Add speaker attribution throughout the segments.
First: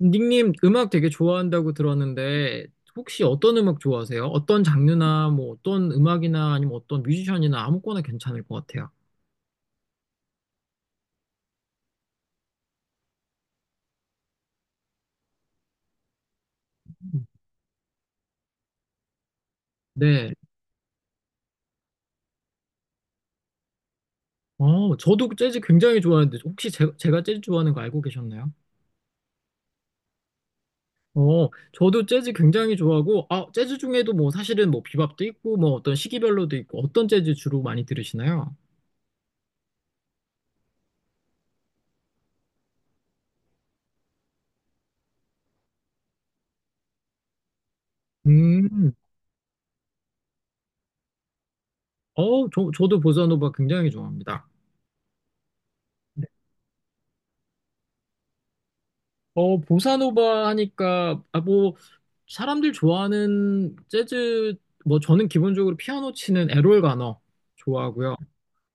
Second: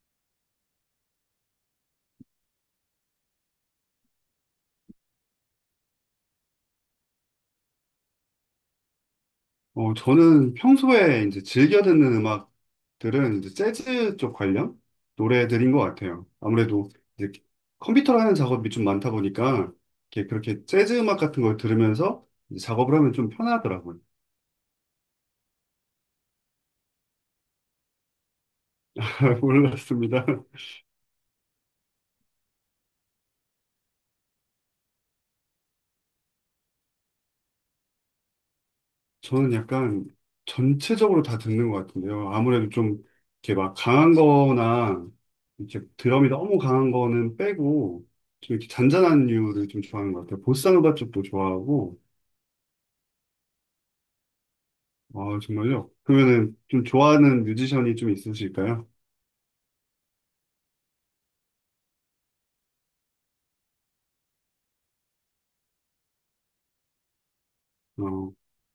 Speaker 1: 닉님 음악 되게 좋아한다고 들었는데 혹시 어떤 음악 좋아하세요? 어떤 장르나 뭐 어떤 음악이나 아니면 어떤 뮤지션이나 아무거나 괜찮을 것 같아요.
Speaker 2: 저는 평소에 이제 즐겨 듣는 음악들은 이제 재즈 쪽 관련 노래들인 것 같아요. 아무래도 이제 컴퓨터라는 작업이 좀 많다 보니까 이렇게
Speaker 1: 네.
Speaker 2: 그렇게 재즈 음악 같은 걸 들으면서 이제 작업을 하면 좀 편하더라고요.
Speaker 1: 어, 저도 재즈 굉장히 좋아하는데 혹시 제가 재즈 좋아하는 거 알고 계셨나요?
Speaker 2: 잘 몰랐습니다.
Speaker 1: 어, 저도 재즈 굉장히 좋아하고 아, 재즈 중에도 뭐 사실은 뭐 비밥도 있고 뭐 어떤 시기별로도 있고 어떤 재즈 주로 많이 들으시나요?
Speaker 2: 저는 약간 전체적으로 다 듣는 것 같은데요. 아무래도 좀 이렇게 막 강한 거나 이렇게 드럼이 너무 강한 거는 빼고 좀 이렇게
Speaker 1: 음.
Speaker 2: 잔잔한 류를 좀 좋아하는 것 같아요. 보사노바 쪽도 좋아하고.
Speaker 1: 어, 저도 보사노바 굉장히 좋아합니다.
Speaker 2: 아, 정말요? 그러면은 좀 좋아하는 뮤지션이 좀 있으실까요?
Speaker 1: 어, 보사노바 하니까, 아, 뭐, 사람들 좋아하는 재즈, 뭐, 저는 기본적으로 피아노 치는 에롤 가너 좋아하고요.
Speaker 2: 어,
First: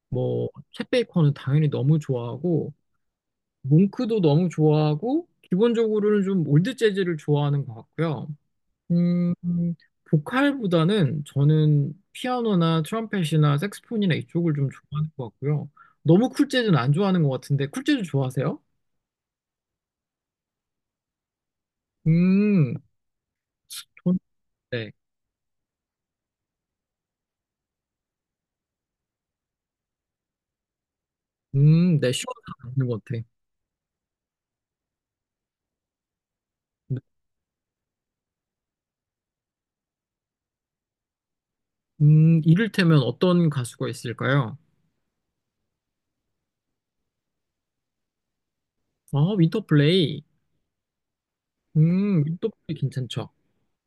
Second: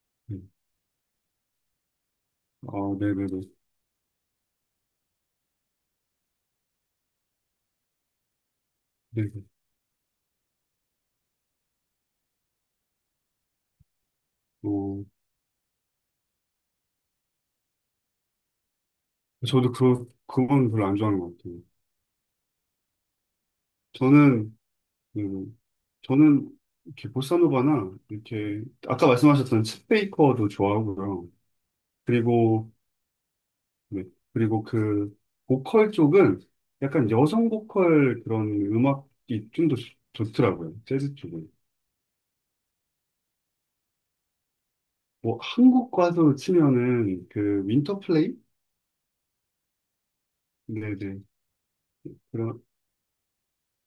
Speaker 1: 뭐,
Speaker 2: 음.
Speaker 1: 챗 베이커는 당연히 너무
Speaker 2: 아,
Speaker 1: 좋아하고,
Speaker 2: 네네네.
Speaker 1: 몽크도 너무 좋아하고, 기본적으로는 좀 올드 재즈를 좋아하는 것 같고요. 음,
Speaker 2: 네네.
Speaker 1: 보컬보다는 저는 피아노나 트럼펫이나 색스폰이나 이쪽을 좀
Speaker 2: 어,
Speaker 1: 좋아하는 것 같고요. 너무 쿨 재즈는 안 좋아하는 것 같은데, 쿨 재즈 좋아하세요?
Speaker 2: 저도 그건 별로 안 좋아하는 것 같아요.
Speaker 1: 음, 전-
Speaker 2: 저는,
Speaker 1: 네.
Speaker 2: 음, 저는 이렇게 보사노바나 이렇게, 아까 말씀하셨던 챗 베이커도 좋아하고요.
Speaker 1: 네,
Speaker 2: 그리고,
Speaker 1: 시원한 는것 같아.
Speaker 2: 네. 그리고 그, 보컬 쪽은
Speaker 1: 네,
Speaker 2: 약간 여성 보컬 그런 음악이 좀 더 좋더라고요. 재즈 쪽은.
Speaker 1: 이를테면 어떤 가수가 있을까요?
Speaker 2: 뭐, 한국 가수 치면은 그, 윈터플레이?
Speaker 1: 아, 윈터플레이.
Speaker 2: 네네. 그러-
Speaker 1: 윈터플레이 괜찮죠.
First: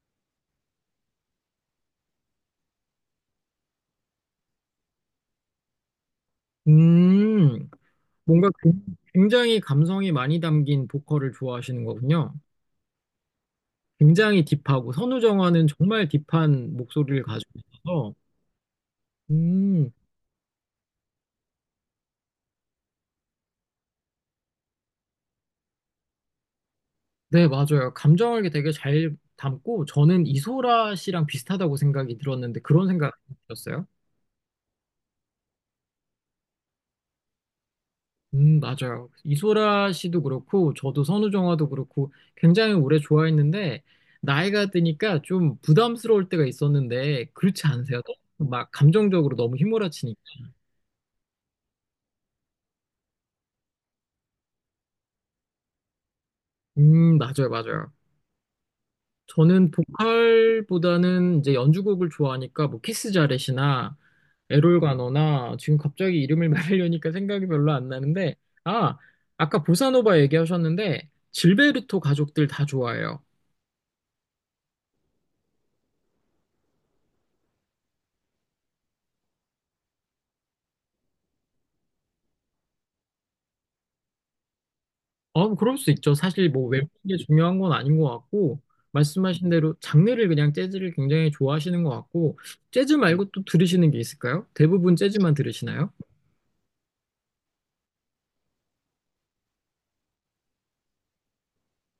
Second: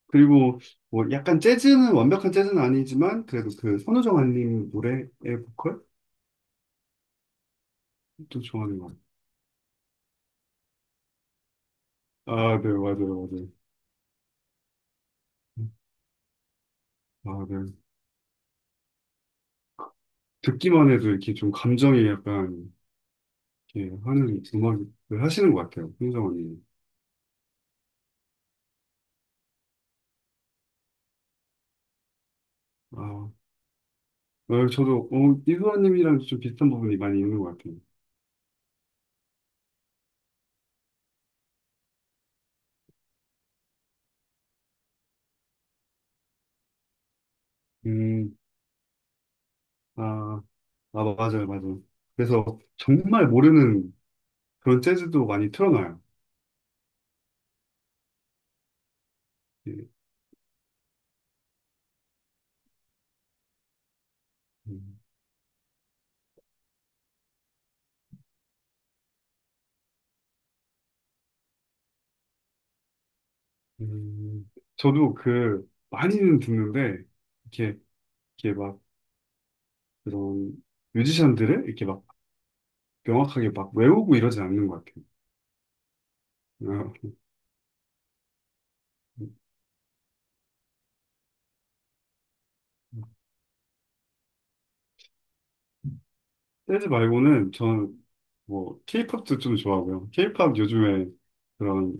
Speaker 2: 그리고 뭐 약간 재즈는 완벽한 재즈는 아니지만 그래도 그 선우정 아님 노래의 보컬
Speaker 1: 음,
Speaker 2: 좀
Speaker 1: 뭔가
Speaker 2: 좋아하는 것 같아요.
Speaker 1: 굉장히 감성이 많이 담긴 보컬을 좋아하시는 거군요.
Speaker 2: 아, 네, 맞아요, 맞아요.
Speaker 1: 굉장히 딥하고, 선우정아는 정말 딥한 목소리를
Speaker 2: 아,
Speaker 1: 가지고
Speaker 2: 네.
Speaker 1: 있어서, 음,
Speaker 2: 듣기만 해도 이렇게 좀 감정이 약간 이렇게 하는 음악을 하시는 것 같아요, 선우정 알님.
Speaker 1: 네, 맞아요. 감정을 되게 잘 담고, 저는 이소라 씨랑 비슷하다고 생각이 들었는데, 그런 생각이
Speaker 2: 아,
Speaker 1: 들었어요?
Speaker 2: 저도 이수아님이랑 좀 비슷한 부분이 많이 있는 것 같아요.
Speaker 1: 맞아요. 이소라 씨도 그렇고, 저도 선우정아도 그렇고, 굉장히 오래 좋아했는데, 나이가 드니까 좀 부담스러울 때가 있었는데, 그렇지 않으세요?
Speaker 2: 음,
Speaker 1: 막 감정적으로 너무 휘몰아치니까.
Speaker 2: 아, 아, 맞아요, 맞아요. 그래서 정말 모르는 그런 재즈도 많이 틀어놔요.
Speaker 1: 맞아요, 맞아요. 저는
Speaker 2: 예.
Speaker 1: 보컬보다는 이제 연주곡을 좋아하니까, 뭐, 키스 자렛이나, 에롤가
Speaker 2: 음.
Speaker 1: 너나 지금 갑자기 이름을 말하려니까 생각이 별로 안 나는데, 아, 아까 보사노바 얘기하셨는데, 질베르토 가족들 다 좋아해요.
Speaker 2: 음, 저도 그 많이는 듣는데 이렇게 이렇게 막 그런 뮤지션들을 이렇게 막 명확하게 막 외우고 이러진 않는 것 같아요.
Speaker 1: 어, 뭐 그럴 수 있죠. 사실 뭐 외우는
Speaker 2: 어,
Speaker 1: 게 중요한 건 아닌 것 같고, 말씀하신 대로 장르를 그냥 재즈를 굉장히 좋아하시는 것 같고, 재즈 말고 또 들으시는 게 있을까요? 대부분 재즈만 들으시나요?
Speaker 2: 재즈 말고는 저는 뭐 케이팝도 좀 좋아하고요. 케이팝 요즘에 그런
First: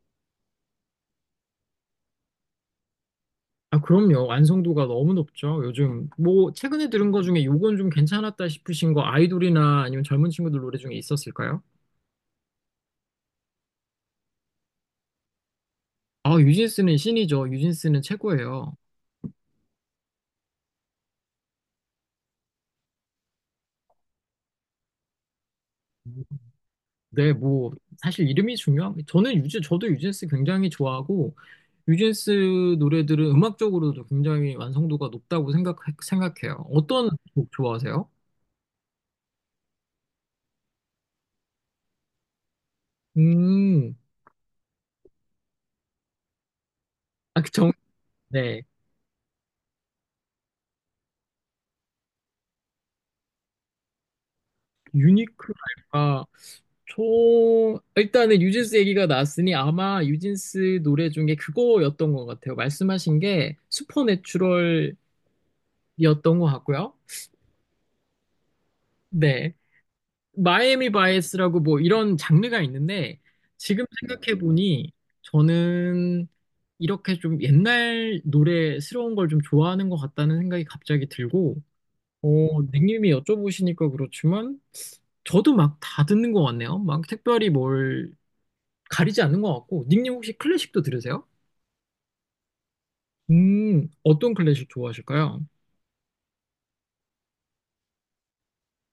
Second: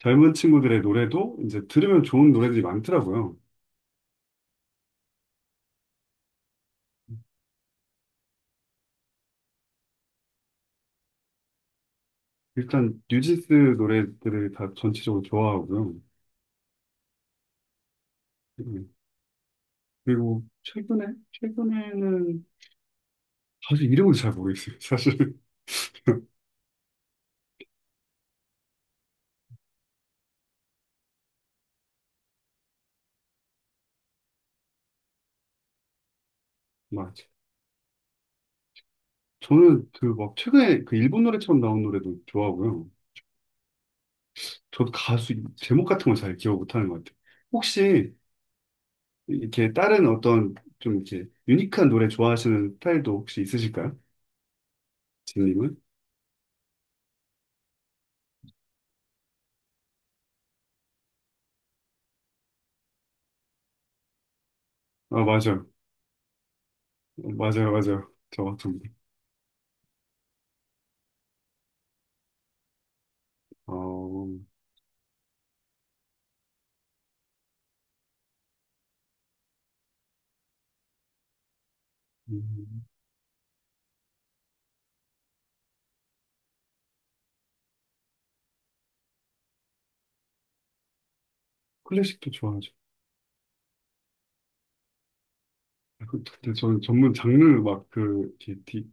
Speaker 2: 젊은 친구들의 노래도 이제 들으면 좋은 노래들이 많더라고요.
Speaker 1: 아, 그럼요. 완성도가 너무 높죠. 요즘 뭐 최근에 들은 거 중에 요건 좀 괜찮았다 싶으신 거 아이돌이나 아니면 젊은 친구들 노래 중에 있었을까요?
Speaker 2: 일단 뉴진스 노래들을 다 전체적으로 좋아하고요.
Speaker 1: 아, 유진스는 신이죠. 유진스는 최고예요.
Speaker 2: 음, 그리고 최근에는 사실 이름을 잘 모르겠어요. 사실
Speaker 1: 네, 뭐 사실 이름이 중요한 저는 유즈 저도 유진스 굉장히 좋아하고 유진스 노래들은 음악적으로도 굉장히 완성도가 높다고 생각해요. 어떤
Speaker 2: 맞아.
Speaker 1: 곡 좋아하세요?
Speaker 2: 저는 그 막 최근에 그 일본 노래처럼 나온 노래도 좋아하고요.
Speaker 1: 음,
Speaker 2: 저도 가수 제목 같은 걸 잘 기억 못하는 것 같아요.
Speaker 1: 아, 그 정,
Speaker 2: 혹시
Speaker 1: 네,
Speaker 2: 이렇게 다른 어떤 좀 이렇게 유니크한 노래 좋아하시는 스타일도 혹시 있으실까요? 진님은?
Speaker 1: 유니클랄까. 저 일단은 유진스 얘기가 나왔으니 아마 유진스 노래 중에 그거였던 것 같아요. 말씀하신 게 슈퍼내추럴이었던
Speaker 2: 아, 맞아요.
Speaker 1: 것 같고요.
Speaker 2: 맞아요, 맞아요. 저 같은 분.
Speaker 1: 네. 마이애미 바이애스라고 뭐 이런 장르가 있는데 지금
Speaker 2: 어,
Speaker 1: 생각해 보니 저는 이렇게 좀 옛날 노래스러운 걸 좀 좋아하는 것 같다는 생각이 갑자기 들고 어,
Speaker 2: 음,
Speaker 1: 닉님이 여쭤보시니까 그렇지만 저도 막 다 듣는 것 같네요. 막 특별히 뭘 가리지 않는 것 같고 닉님 혹시 클래식도 들으세요?
Speaker 2: 클래식도 좋아하죠.
Speaker 1: 어떤 클래식 좋아하실까요?
Speaker 2: 근데 저는 전문 장르 막 그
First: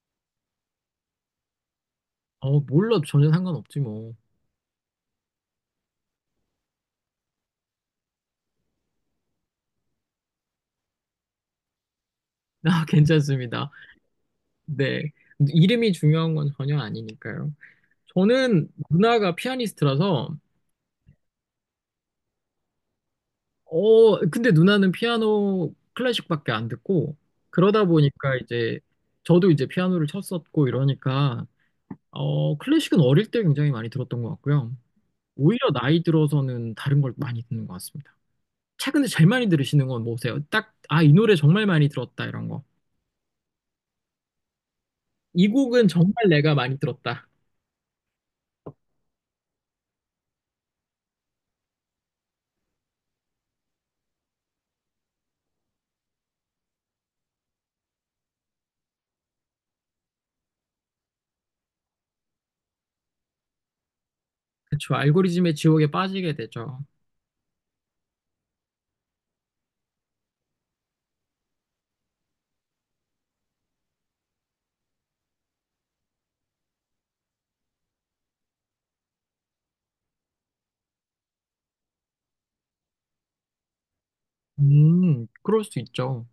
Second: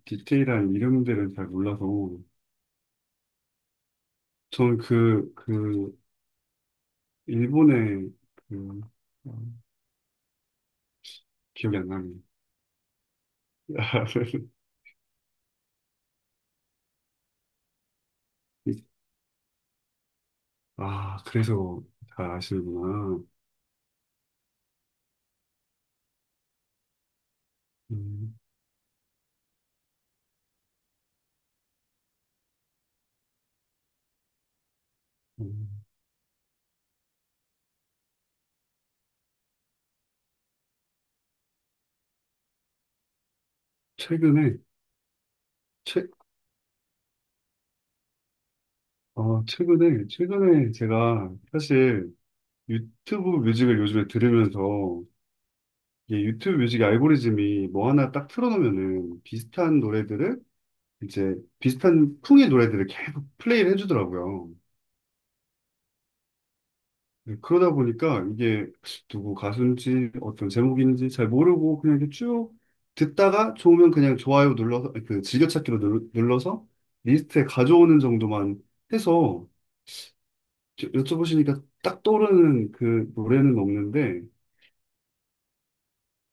Speaker 2: 디테일한 이름들은 잘 몰라서
Speaker 1: 어, 몰라 전혀 상관없지 뭐.
Speaker 2: 저는 그 일본의 그 어, 기억이 안 납니다.
Speaker 1: 아, 괜찮습니다. 네. 이름이 중요한 건 전혀 아니니까요. 저는
Speaker 2: 이-
Speaker 1: 누나가 피아니스트라서,
Speaker 2: 아, 그래서 잘 아시는구나.
Speaker 1: 어, 근데 누나는 피아노 클래식밖에 안 듣고, 그러다 보니까
Speaker 2: 음,
Speaker 1: 이제, 저도 이제 피아노를 쳤었고 이러니까, 어, 클래식은 어릴 때 굉장히 많이 들었던 것 같고요. 오히려
Speaker 2: 음.
Speaker 1: 나이 들어서는 다른 걸 많이 듣는 것 같습니다. 최근에 제일 많이 들으시는 건 뭐세요? 딱, 아, 이 노래 정말 많이 들었다, 이런 거.
Speaker 2: 최근에,
Speaker 1: 이 곡은
Speaker 2: 최,
Speaker 1: 정말 내가 많이 들었다.
Speaker 2: 어, 최근에, 최근에 제가 사실 유튜브 뮤직을 요즘에 들으면서 이게 유튜브 뮤직 알고리즘이 뭐 하나 딱 틀어놓으면은 이제 비슷한 풍의 노래들을 계속 플레이를 해주더라고요.
Speaker 1: 그쵸. 알고리즘의 지옥에 빠지게 되죠.
Speaker 2: 네, 그러다 보니까 이게 누구 가수인지 어떤 제목인지 잘 모르고 그냥 이렇게 쭉 듣다가 좋으면 그냥 좋아요 눌러서 그 즐겨찾기로 눌러서 리스트에 가져오는 정도만 해서 여쭤보시니까 딱 떠오르는 그 노래는 없는데.
Speaker 1: 그럴 수 있죠.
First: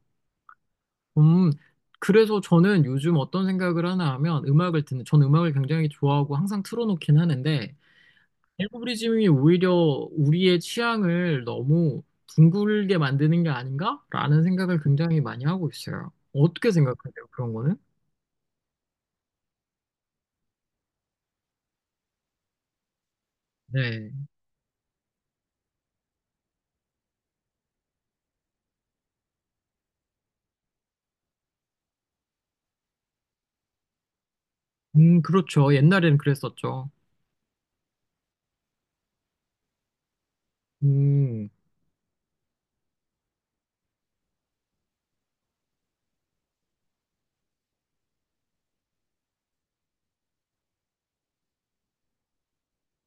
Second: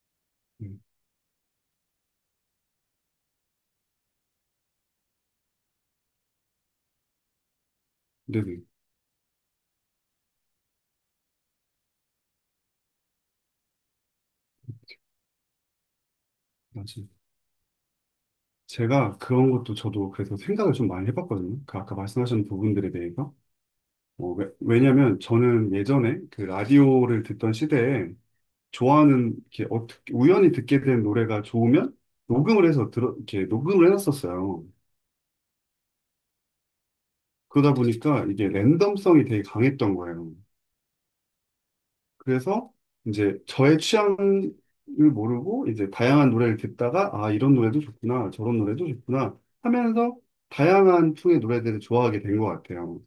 Speaker 2: 음,
Speaker 1: 음, 그래서 저는 요즘 어떤 생각을 하나 하면 음악을 듣는, 전 음악을 굉장히 좋아하고 항상 틀어놓긴 하는데,
Speaker 2: 네네,
Speaker 1: 알고리즘이 오히려 우리의 취향을 너무 둥글게 만드는 게 아닌가라는 생각을 굉장히 많이 하고 있어요. 어떻게
Speaker 2: 맞아요.
Speaker 1: 생각하세요, 그런 거는?
Speaker 2: 제가 그런 것도 저도 그래서 생각을 좀 많이 해봤거든요. 그 아까 말씀하신 부분들에 대해서.
Speaker 1: 네.
Speaker 2: 왜냐면 저는 예전에 그 라디오를 듣던 시대에 좋아하는 이렇게 어떻게 우연히 듣게 된 노래가 좋으면 녹음을 해서 들어 이렇게 녹음을 해놨었어요.
Speaker 1: 그렇죠. 옛날에는 그랬었죠.
Speaker 2: 그러다 보니까 이게 랜덤성이 되게 강했던 거예요.
Speaker 1: 음,
Speaker 2: 그래서 이제 저의 취향을 모르고 이제 다양한 노래를 듣다가 아 이런 노래도 좋구나 저런 노래도 좋구나 하면서 다양한 풍의 노래들을 좋아하게 된 것 같아요.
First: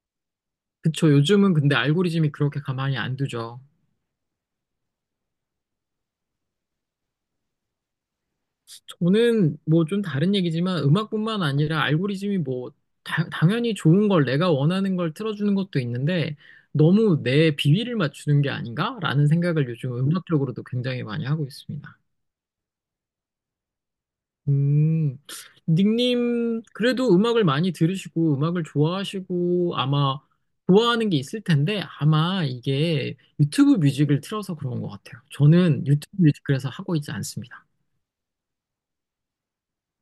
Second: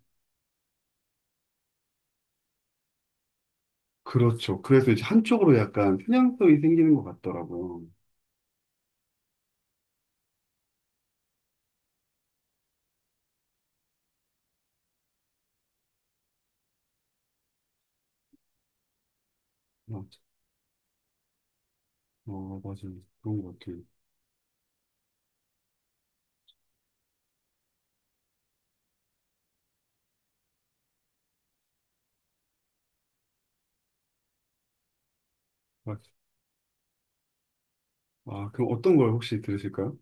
Speaker 1: 그쵸. 요즘은 근데 알고리즘이 그렇게 가만히 안 두죠.
Speaker 2: 그렇죠. 그래서 이제 한쪽으로 약간 편향성이 생기는 것 같더라고요.
Speaker 1: 돈은 뭐 좀 다른 얘기지만 음악뿐만 아니라 알고리즘이 뭐 당연히 좋은 걸 내가 원하는 걸 틀어주는 것도 있는데 너무 내 비위를 맞추는 게 아닌가라는 생각을 요즘
Speaker 2: 맞-
Speaker 1: 음악적으로도 굉장히 많이 하고 있습니다.
Speaker 2: 맞아요. 그런 것 같아요.
Speaker 1: 음, 닉님 그래도 음악을 많이 들으시고 음악을 좋아하시고 아마 좋아하는 게 있을 텐데 아마 이게 유튜브 뮤직을 틀어서 그런 것 같아요. 저는 유튜브
Speaker 2: 맞-
Speaker 1: 뮤직 그래서 하고 있지 않습니다.
Speaker 2: 아, 그럼 어떤 걸 혹시 들으실까요?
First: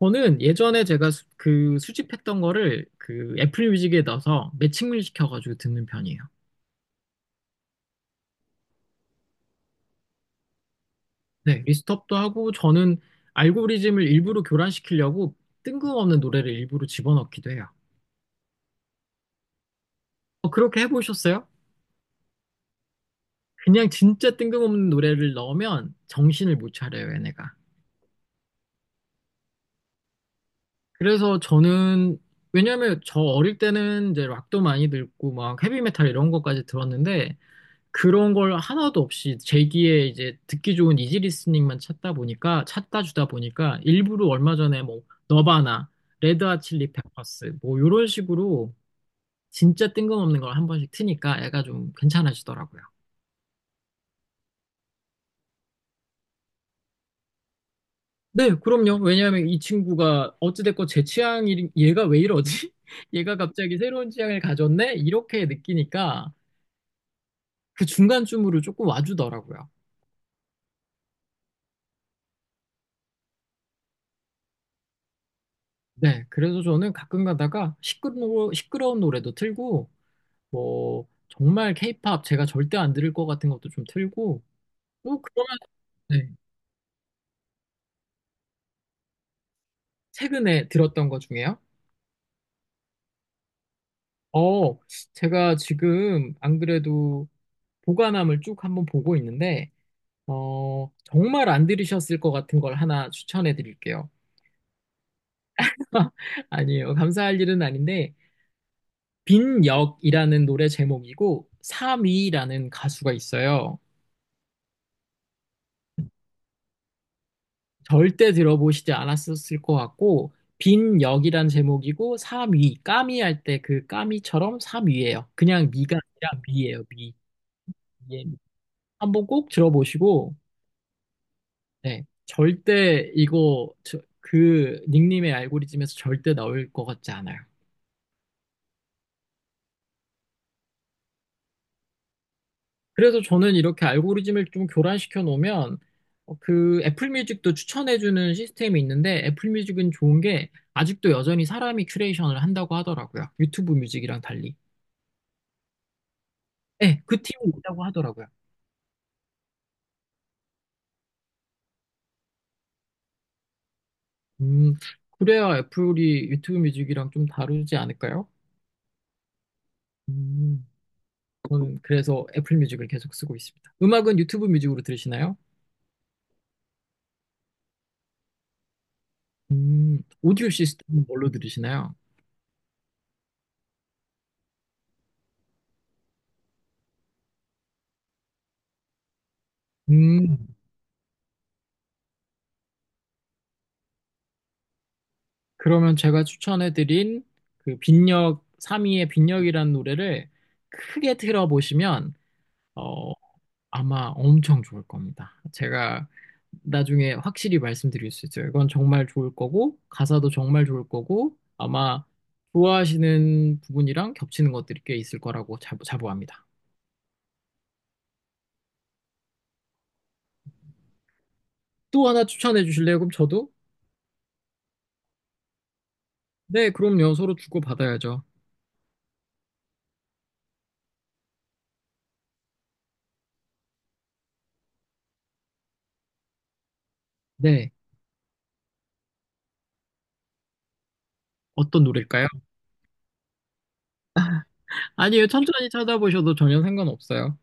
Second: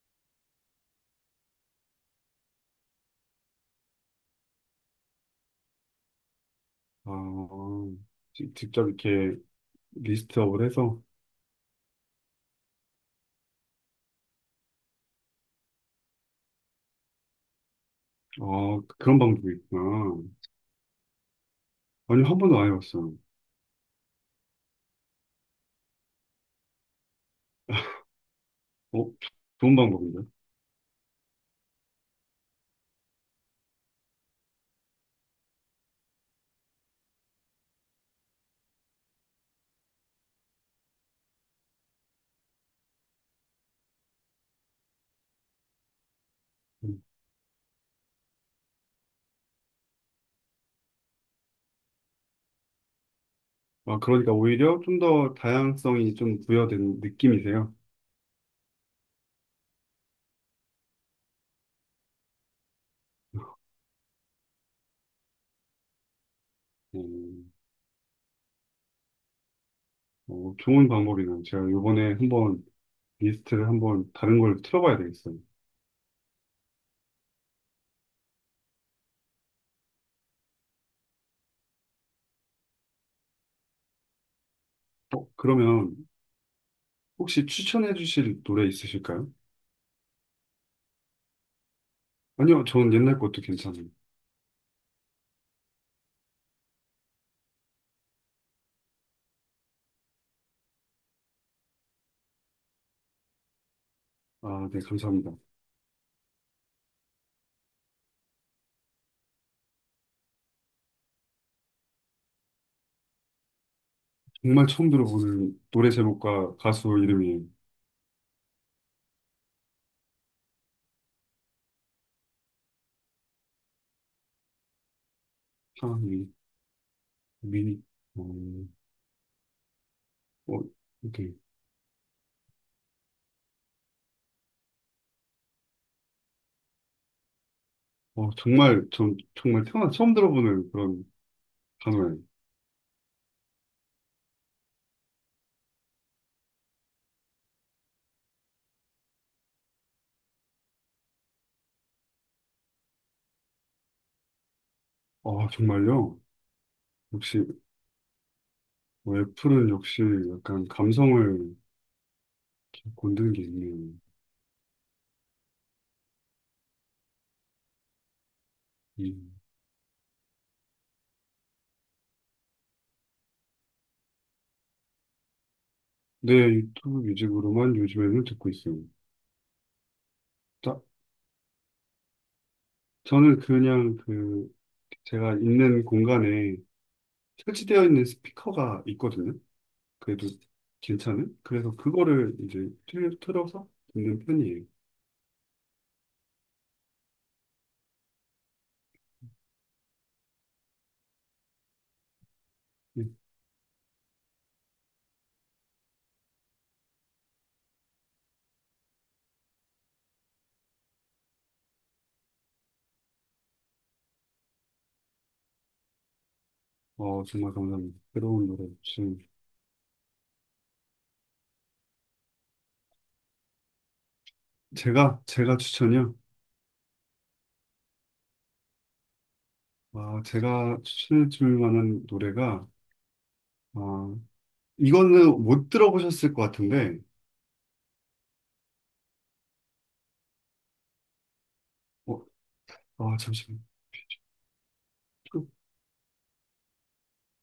Speaker 1: 저는 예전에 제가 그 수집했던 거를 그 애플 뮤직에 넣어서 매칭을 시켜가지고 듣는 편이에요.
Speaker 2: 아, 직접 이렇게 리스트업을 해서.
Speaker 1: 네, 리스트업도 하고 저는 알고리즘을 일부러 교란시키려고 뜬금없는 노래를 일부러 집어넣기도 해요.
Speaker 2: 아, 그런 방법이 있구나.
Speaker 1: 어, 그렇게 해보셨어요?
Speaker 2: 아니, 한 번도 안 해봤어요.
Speaker 1: 그냥 진짜 뜬금없는 노래를 넣으면 정신을 못 차려요, 얘네가.
Speaker 2: 어, 좋은 방법인데?
Speaker 1: 그래서 저는 왜냐면 저 어릴 때는 이제 락도 많이 듣고 막 헤비메탈 이런 것까지 들었는데 그런 걸 하나도 없이 제기에 이제 듣기 좋은 이지 리스닝만 찾다 보니까 찾다 주다 보니까 일부러 얼마 전에 뭐 너바나, 레드핫 칠리
Speaker 2: 음.
Speaker 1: 페퍼스 뭐 이런 식으로 진짜 뜬금없는 걸 한 번씩 트니까 애가 좀 괜찮아지더라고요.
Speaker 2: 아, 그러니까 오히려 좀 더 다양성이 좀 부여된 느낌이세요.
Speaker 1: 네, 그럼요. 왜냐하면 이 친구가 어찌됐건 제 취향이 얘가 왜 이러지? 얘가 갑자기 새로운 취향을 가졌네? 이렇게 느끼니까
Speaker 2: 음,
Speaker 1: 그 중간쯤으로 조금 와주더라고요.
Speaker 2: 좋은 방법이네요. 제가 이번에 한번 리스트를 한번 다른 걸 틀어봐야 되겠어요.
Speaker 1: 네, 그래서 저는 가끔 가다가 시끄러운 노래도 틀고 뭐 정말 케이팝 제가 절대 안 들을 것 같은 것도 좀 틀고 또 그러면
Speaker 2: 그러면
Speaker 1: 네,
Speaker 2: 혹시 추천해 주실 노래 있으실까요?
Speaker 1: 최근에 들었던 것 중에요?
Speaker 2: 아니요, 전 옛날 것도 괜찮아요.
Speaker 1: 어, 제가 지금 안 그래도 보관함을 쭉 한번 보고 있는데 어, 정말 안 들으셨을 것 같은 걸 하나 추천해 드릴게요.
Speaker 2: 아, 네, 감사합니다.
Speaker 1: 아니에요. 감사할 일은 아닌데 빈 역이라는 노래 제목이고 3위라는 가수가 있어요.
Speaker 2: 정말 처음 들어보는 노래 제목과 가수 이름이에요.
Speaker 1: 절대 들어보시지 않았었을 것 같고, 빈 역이란 제목이고, 3위, 까미 할 때 그 까미처럼 3위예요. 그냥 미가
Speaker 2: 참.
Speaker 1: 아니라 미예요, 미.
Speaker 2: 미니,
Speaker 1: 예,
Speaker 2: 어,
Speaker 1: 미. 한번 꼭 들어보시고,
Speaker 2: 어, 이렇게,
Speaker 1: 네. 절대 이거, 그 닉님의 알고리즘에서 절대 나올 것 같지 않아요.
Speaker 2: 정말, 전 정말 태어나 처음 들어보는 그런 단어예요.
Speaker 1: 그래서 저는 이렇게 알고리즘을 좀 교란시켜 놓으면, 어, 그 애플 뮤직도 추천해주는 시스템이 있는데, 애플 뮤직은 좋은 게, 아직도 여전히 사람이 큐레이션을 한다고 하더라고요. 유튜브 뮤직이랑 달리.
Speaker 2: 아, 정말요?
Speaker 1: 네, 그
Speaker 2: 역시,
Speaker 1: 팀이 있다고 하더라고요.
Speaker 2: 뭐 애플은 역시 약간 감성을 이렇게 건드는 게 있네요.
Speaker 1: 음, 그래야 애플이 유튜브 뮤직이랑 좀 다르지 않을까요?
Speaker 2: 음.
Speaker 1: 음, 저는 그래서 애플 뮤직을 계속 쓰고 있습니다. 음악은 유튜브 뮤직으로 들으시나요?
Speaker 2: 네, 유튜브 뮤직으로만 요즘에는 듣고 있어요.
Speaker 1: 오디오
Speaker 2: 자,
Speaker 1: 시스템은 뭘로 들으시나요?
Speaker 2: 저는 그냥 그, 제가 있는 공간에 설치되어 있는 스피커가 있거든요. 그래도
Speaker 1: 음,
Speaker 2: 괜찮은? 그래서 그거를 이제 틀어서 듣는 편이에요.
Speaker 1: 그러면 제가 추천해드린 그 빈력, 3위의 빈력이라는 노래를 크게 틀어보시면,
Speaker 2: 네.
Speaker 1: 어, 아마 엄청 좋을 겁니다. 제가 나중에 확실히 말씀드릴 수 있어요. 이건 정말 좋을 거고, 가사도 정말 좋을 거고, 아마 좋아하시는 부분이랑 겹치는 것들이 꽤 있을 거라고 자부합니다.
Speaker 2: 정말 감사합니다. 새로운 노래 주신.
Speaker 1: 또 하나 추천해 주실래요? 그럼 저도?
Speaker 2: 제가 추천이요.
Speaker 1: 네, 그럼요. 서로 주고받아야죠.
Speaker 2: 아, 제가 추천해 줄 만한 노래가. 아, 이거는 못 들어보셨을 것 같은데.
Speaker 1: 네. 어떤
Speaker 2: 어,
Speaker 1: 노래일까요?
Speaker 2: 아, 잠시만요.
Speaker 1: 아니에요.
Speaker 2: 그
Speaker 1: 천천히 찾아보셔도 전혀 상관없어요.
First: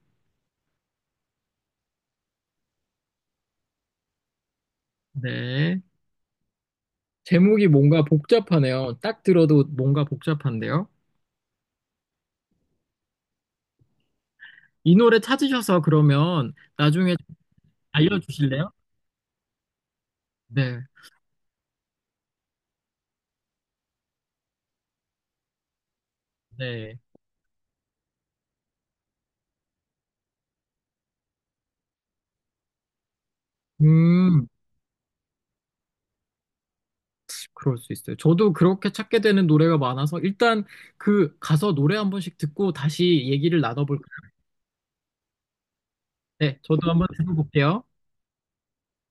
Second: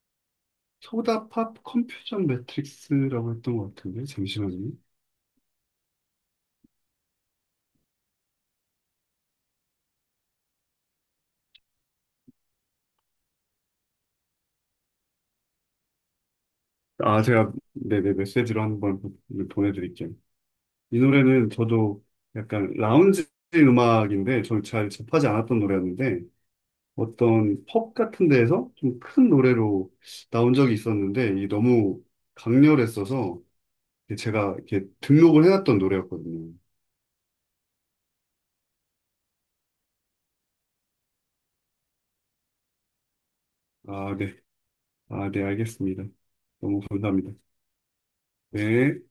Speaker 2: 소다팝 컴퓨전 매트릭스라고 했던 것 같은데 잠시만요.
Speaker 1: 네. 제목이 뭔가 복잡하네요. 딱 들어도 뭔가 복잡한데요. 이 노래 찾으셔서 그러면 나중에
Speaker 2: 아, 제가 네네 메시지로
Speaker 1: 알려주실래요?
Speaker 2: 한번 보내드릴게요.
Speaker 1: 네.
Speaker 2: 이 노래는 저도 약간 라운지 음악인데 저는 잘 접하지 않았던 노래였는데
Speaker 1: 네.
Speaker 2: 어떤 펍 같은 데에서 좀 큰 노래로 나온 적이 있었는데 이 너무 강렬했어서 이게
Speaker 1: 음,
Speaker 2: 제가 이렇게 등록을 해놨던 노래였거든요.
Speaker 1: 그럴 수 있어요. 저도 그렇게 찾게 되는 노래가 많아서 일단 그 가서 노래 한 번씩 듣고 다시 얘기를 나눠볼까요?
Speaker 2: 아, 네. 아, 네, 알겠습니다.
Speaker 1: 네,
Speaker 2: 너무
Speaker 1: 저도 한번
Speaker 2: 감사합니다.
Speaker 1: 들어볼게요.
Speaker 2: 네.